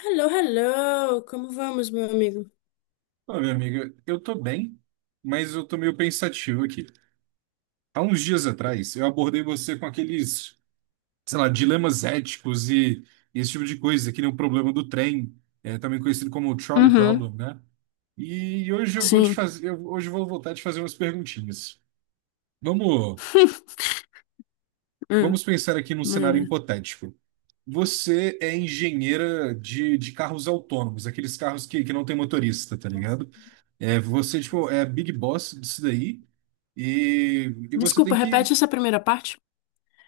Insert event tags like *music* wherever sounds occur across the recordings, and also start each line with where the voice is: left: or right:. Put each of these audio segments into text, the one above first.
left: Hello, hello! Como vamos, meu amigo?
right: Olha, amiga, eu tô bem, mas eu tô meio pensativo aqui. Há uns dias atrás, eu abordei você com aqueles, sei lá, dilemas éticos e esse tipo de coisa, que nem o problema do trem, também conhecido como o trolley
left: Uhum,
right: problem, né? E hoje eu vou te
left: sim.
right: fazer, hoje eu vou voltar a te fazer umas perguntinhas. Vamos,
left: *laughs* Hum,
right: vamos pensar aqui num cenário
left: manda.
right: hipotético. Você é engenheira de carros autônomos, aqueles carros que não tem motorista, tá ligado? É, você, tipo, é a Big Boss disso daí, e, e você tem
left: Desculpa,
right: que.
left: repete essa primeira parte.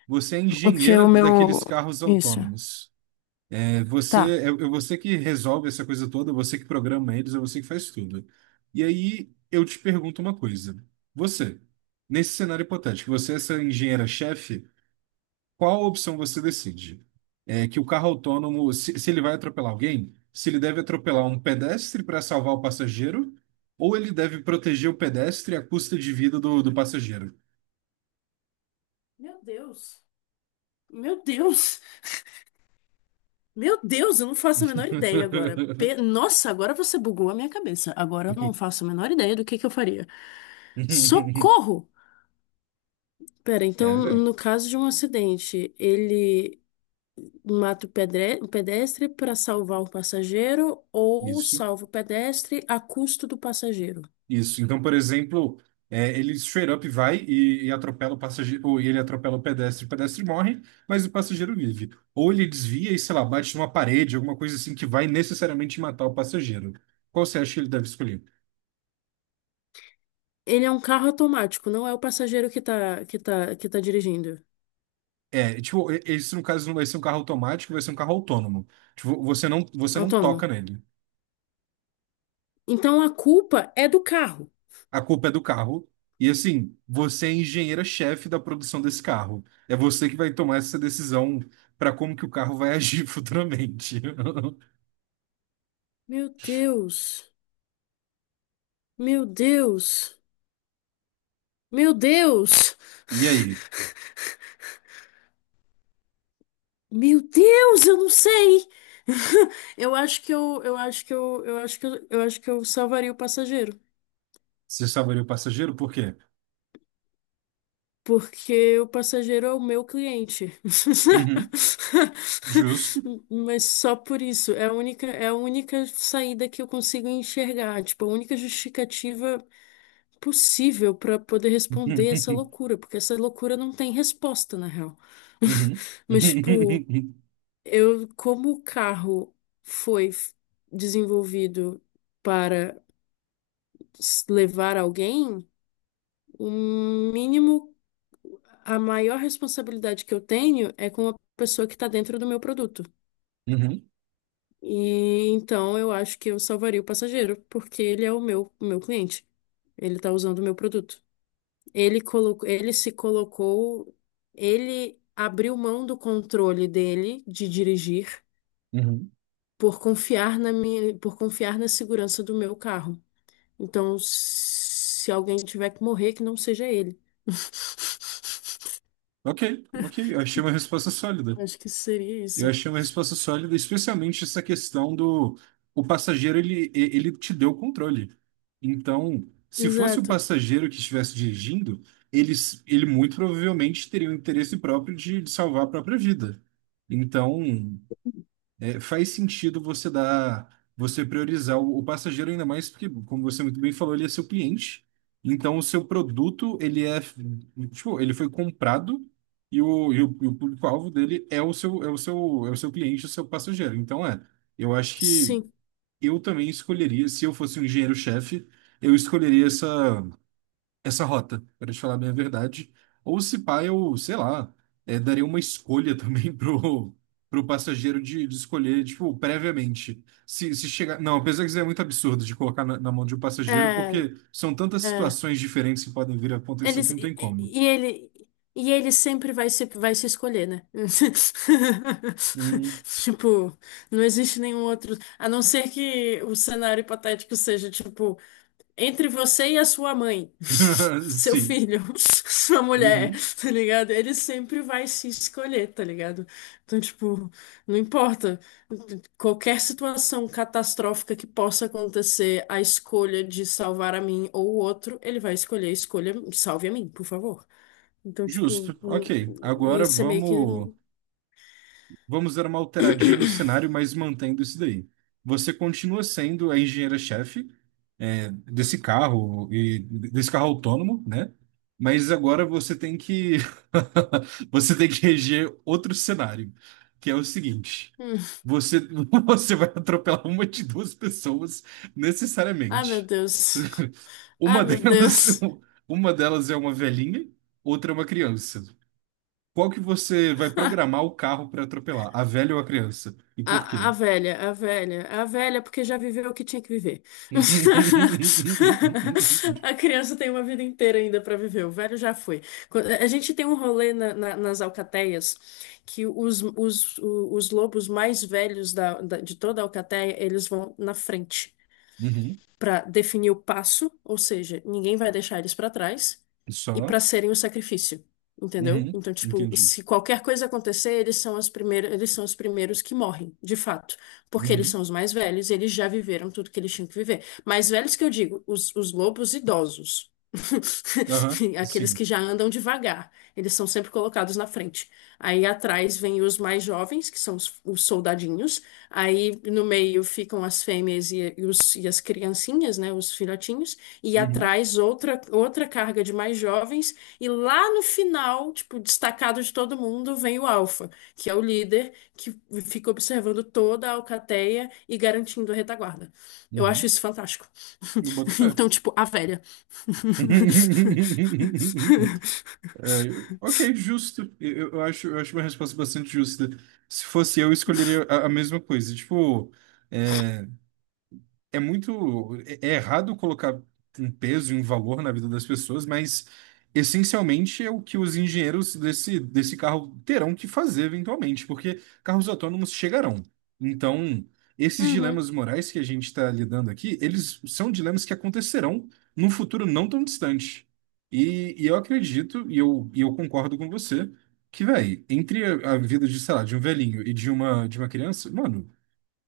right: Você é
left: Porque
right: engenheira
left: o meu.
right: daqueles carros
left: Isso.
right: autônomos. É você,
left: Tá.
right: é você que resolve essa coisa toda, é você que programa eles, é você que faz tudo. E aí eu te pergunto uma coisa. Você, nesse cenário hipotético, você é essa engenheira-chefe, qual opção você decide? É que o carro autônomo, se ele vai atropelar alguém, se ele deve atropelar um pedestre para salvar o passageiro, ou ele deve proteger o pedestre à custa de vida do passageiro?
left: Meu Deus. Meu Deus. Meu Deus, eu não faço a menor ideia agora.
right: *laughs*
left: Nossa, agora você bugou a minha cabeça. Agora eu não faço a menor ideia do que eu faria. Socorro! Pera, então,
right: É, velho.
left: no caso de um acidente, ele mata o o pedestre para salvar o passageiro ou
right: Isso.
left: salva o pedestre a custo do passageiro?
right: Isso. Então, por exemplo, é, ele straight up vai e atropela o passageiro, ou ele atropela o pedestre morre, mas o passageiro vive. Ou ele desvia e, sei lá, bate numa parede, alguma coisa assim que vai necessariamente matar o passageiro. Qual você acha que ele deve escolher?
left: Ele é um carro automático, não é o passageiro que tá dirigindo.
right: É, tipo, esse no caso não vai ser um carro automático, vai ser um carro autônomo. Tipo, você
left: É
right: não toca
left: autônomo.
right: nele.
left: Então a culpa é do carro.
right: A culpa é do carro. E assim, você é a engenheira-chefe da produção desse carro. É você que vai tomar essa decisão para como que o carro vai agir *laughs* futuramente.
left: Meu Deus. Meu Deus. Meu Deus.
right: E aí,
left: Meu Deus, eu não sei. *laughs* Eu acho que eu acho que eu acho que eu acho que eu salvaria o passageiro.
right: você salvaria o passageiro por quê?
left: Porque o passageiro é o meu cliente.
right: Uhum, justo.
left: *laughs* Mas só por isso, é a única saída que eu consigo enxergar, tipo, a única justificativa possível para poder responder essa
right: *laughs*
left: loucura, porque essa loucura não tem resposta, na real.
right: Uhum,
left: *laughs* Mas, tipo,
right: *laughs*
left: eu, como o carro foi f- desenvolvido para levar alguém, o mínimo a maior responsabilidade que eu tenho é com a pessoa que está dentro do meu produto.
right: uhum, uhum,
left: E então eu acho que eu salvaria o passageiro, porque ele é o meu cliente. Ele está usando o meu produto. Ele se colocou, ele abriu mão do controle dele de dirigir
right: uhum.
left: por por confiar na segurança do meu carro. Então, se alguém tiver que morrer, que não seja ele. *laughs*
right: Ok, ok, eu achei uma resposta sólida.
left: Acho que seria
right: Eu
left: isso.
right: achei uma resposta sólida, especialmente essa questão do... O passageiro, ele, ele te deu o controle. Então, se fosse o
left: Exato.
right: passageiro que estivesse dirigindo, ele muito provavelmente teria o interesse próprio de salvar a própria vida. Então, é, faz sentido você dar, você priorizar o passageiro ainda mais porque, como você muito bem falou, ele é seu cliente. Então, o seu produto, ele é, tipo, ele foi comprado e o público-alvo dele é é o seu cliente, o seu passageiro. Então, é, eu acho que
left: Sim,
right: eu também escolheria, se eu fosse um engenheiro-chefe, eu escolheria essa rota, para te falar bem a verdade. Ou se pá, eu, sei lá, é, daria uma escolha também *laughs* pro passageiro de escolher, tipo, previamente. Se chegar. Não, apesar que isso é muito absurdo de colocar na mão de um passageiro,
left: é,
right: porque são tantas
left: é.
right: situações diferentes que podem vir a acontecer que
left: Eles,
right: não tem como.
left: e ele sempre vai se escolher, né?
right: Hum.
left: *laughs* Tipo, não existe nenhum outro. A não ser que o cenário hipotético seja, tipo, entre você e a sua mãe, *laughs*
right: *laughs*
left: seu
right: Sim.
left: filho, *laughs* sua mulher,
right: Uhum.
left: tá ligado? Ele sempre vai se escolher, tá ligado? Então, tipo, não importa. Qualquer situação catastrófica que possa acontecer, a escolha de salvar a mim ou o outro, ele vai escolher, escolha, salve a mim, por favor. Então, tipo,
right: Justo. Ok. Agora
left: ia ser meio que.
right: vamos. Vamos dar uma alteradinha no cenário, mas mantendo isso daí. Você continua sendo a engenheira-chefe, é, desse carro e desse carro autônomo, né? Mas agora você tem que *laughs* você tem que reger outro cenário, que é o seguinte:
left: hum,
right: você *laughs* você vai atropelar uma de duas pessoas
left: Ah, meu
right: necessariamente.
left: Deus. Ah,
right: Uma
left: meu
right: delas
left: Deus.
right: *laughs* uma delas é uma velhinha, outra é uma criança. Qual que você vai
left: *laughs*
right: programar o carro para atropelar? A velha ou a criança? E por
left: A, a
right: quê?
left: velha, a velha, a velha, porque já viveu o que tinha que viver. *laughs* A
right: *laughs*
left: criança tem uma vida inteira ainda para viver, o velho já foi. A gente tem um rolê nas alcateias que os lobos mais velhos de toda a alcateia, eles vão na frente
right: Uhum.
left: para definir o passo, ou seja, ninguém vai deixar eles para trás, e
right: Só?
left: para serem o sacrifício, entendeu?
right: Uhum.
left: Então, tipo,
right: Entendi.
left: se qualquer coisa acontecer, eles são os primeiros que morrem, de fato, porque eles
right: Uhum.
left: são os mais velhos, eles já viveram tudo que eles tinham que viver. Mais velhos que eu digo, os lobos idosos.
right: Aham.
left: *laughs* Aqueles
right: Sim.
left: que já andam devagar, eles são sempre colocados na frente. Aí atrás vem os mais jovens, que são os soldadinhos, aí no meio ficam as fêmeas e, e as criancinhas, né, os filhotinhos, e
right: Uhum.
left: atrás outra carga de mais jovens, e lá no final, tipo, destacado de todo mundo, vem o alfa, que é o líder que fica observando toda a alcateia e garantindo a retaguarda. Eu acho
right: Uhum.
left: isso fantástico.
right: Me boto
left: *laughs*
right: fé.
left: Então, tipo, a velha.
right: *laughs* É, ok,
left: *laughs*
right: justo. Acho, eu acho uma resposta bastante justa. Se fosse eu escolheria a mesma coisa. Tipo, é, é muito. É é errado colocar um peso e um valor na vida das pessoas, mas essencialmente é o que os engenheiros desse carro terão que fazer eventualmente, porque carros autônomos chegarão. Então, esses
left: Uhum,
right: dilemas morais que a gente está lidando aqui, eles são dilemas que acontecerão num futuro não tão distante. E eu acredito, e eu concordo com você, que, véi, entre a vida de, sei lá, de um velhinho e de uma criança, mano.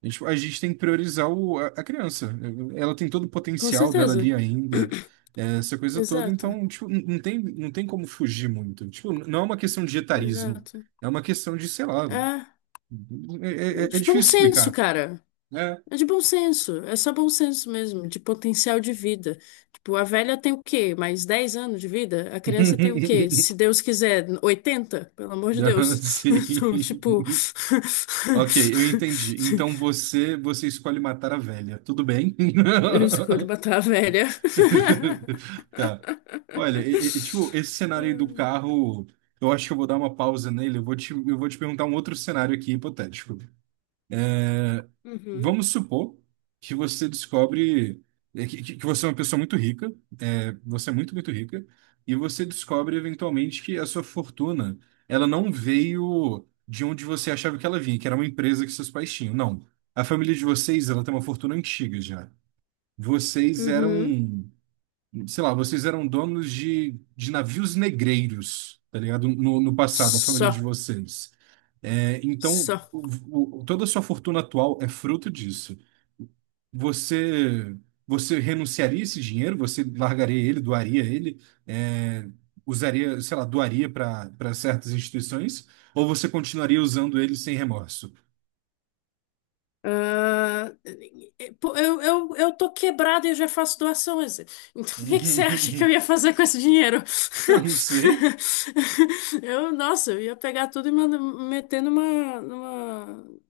right: A gente tem que priorizar a criança. Ela tem todo o
left: com
right: potencial dela
left: certeza.
right: ali ainda,
left: *coughs*
right: é, essa
left: *clears throat*
right: coisa toda.
left: Exato,
right: Então, tipo, não tem, não tem como fugir muito. Tipo, não é uma questão de etarismo.
left: exato.
right: É uma questão de, sei lá.
left: É.
right: É, é é
left: De bom
right: difícil
left: senso,
right: explicar.
left: cara.
right: É.
left: É de bom senso. É só bom senso mesmo, de potencial de vida. Tipo, a velha tem o quê? Mais 10 anos de vida? A criança tem o quê?
right: *laughs*
left: Se Deus quiser, 80. Pelo amor de
right: Não,
left: Deus. *laughs*
right: sim.
left: Então, tipo. *laughs*
right: Ok, eu entendi. Então você escolhe matar a velha. Tudo bem?
left: Eu escolho
right: *laughs*
left: matar a velha.
right: *laughs* Tá. Olha, tipo, esse cenário aí do
left: *laughs*
right: carro, eu acho que eu vou dar uma pausa nele. Eu vou te perguntar um outro cenário aqui hipotético. É,
left: Uhum.
right: vamos supor que você descobre é, que que você é uma pessoa muito rica, é, você é muito, muito rica, e você descobre eventualmente que a sua fortuna, ela não veio de onde você achava que ela vinha, que era uma empresa que seus pais tinham. Não. A família de vocês, ela tem uma fortuna antiga já. Vocês eram
left: Uhum.
right: sei lá, vocês eram donos de navios negreiros, tá ligado? No passado, a família de
left: Só.
right: vocês. É, então,
left: Só.
right: toda a sua fortuna atual é fruto disso. Você, você renunciaria a esse dinheiro? Você largaria ele, doaria ele? É, usaria, sei lá, doaria para para certas instituições? Ou você continuaria usando ele sem remorso?
left: Ah, pô, eu tô quebrada e eu já faço doações. Então, o que que você acha que eu
right: *laughs*
left: ia fazer com esse dinheiro?
right: Eu
left: *laughs*
right: não sei.
left: Eu, nossa, eu ia pegar tudo e meter numa,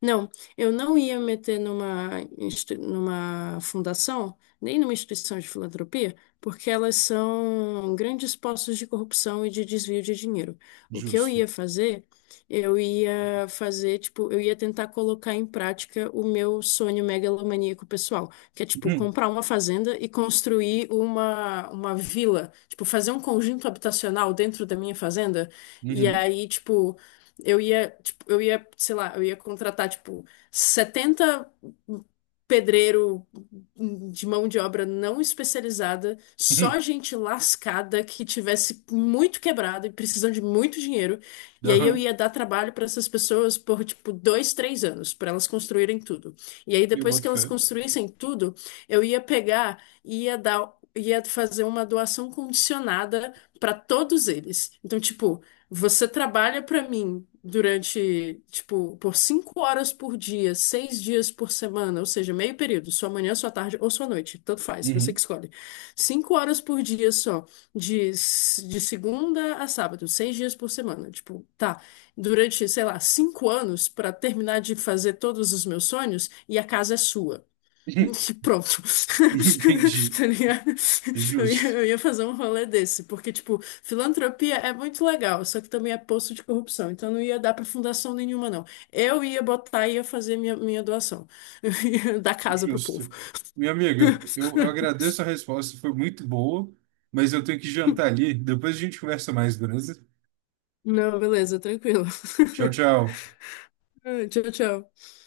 left: não, eu não ia meter numa fundação, nem numa instituição de filantropia, porque elas são grandes postos de corrupção e de desvio de dinheiro. O que
right: Justo.
left: eu ia fazer, tipo, eu ia tentar colocar em prática o meu sonho megalomaníaco pessoal, que é, tipo,
right: Uhum.
left: comprar uma fazenda e construir uma vila, tipo, fazer um conjunto habitacional dentro da minha fazenda, e
right: Uhum.
left: aí, tipo, eu ia, sei lá, eu ia contratar, tipo, 70 pedreiro de mão de obra não especializada, só
right: Uhum.
left: gente lascada que tivesse muito quebrado e precisando de muito dinheiro. E aí eu
right: Aham.
left: ia dar trabalho para essas pessoas por, tipo, 2, 3 anos, para elas construírem tudo. E aí
right: Eu
left: depois que
right: boto
left: elas
right: fé.
left: construíssem tudo, eu ia pegar e ia dar. Ia fazer uma doação condicionada para todos eles. Então, tipo, você trabalha para mim durante, tipo, por 5 horas por dia, 6 dias por semana, ou seja, meio período, sua manhã, sua tarde ou sua noite, tanto faz, você que
right: Uhum.
left: escolhe. 5 horas por dia só, de segunda a sábado, 6 dias por semana. Tipo, tá, durante, sei lá, 5 anos para terminar de fazer todos os meus sonhos e a casa é sua.
right: *laughs*
left: *laughs* Pronto.
right: *laughs*
left: *laughs*
right: Entendi.
left: Tá ligado?
right: Justo,
left: Eu ia fazer um rolê desse, porque, tipo, filantropia é muito legal, só que também é poço de corrupção, então não ia dar pra fundação nenhuma, não. Eu ia botar e ia fazer minha doação, *laughs* eu ia dar casa pro povo.
right: justo. Minha amiga, eu agradeço a resposta, foi muito boa, mas eu tenho que jantar ali. Depois a gente conversa mais, beleza?
left: Não, beleza, tranquilo.
right: Tchau, tchau.
left: *laughs* Tchau, tchau.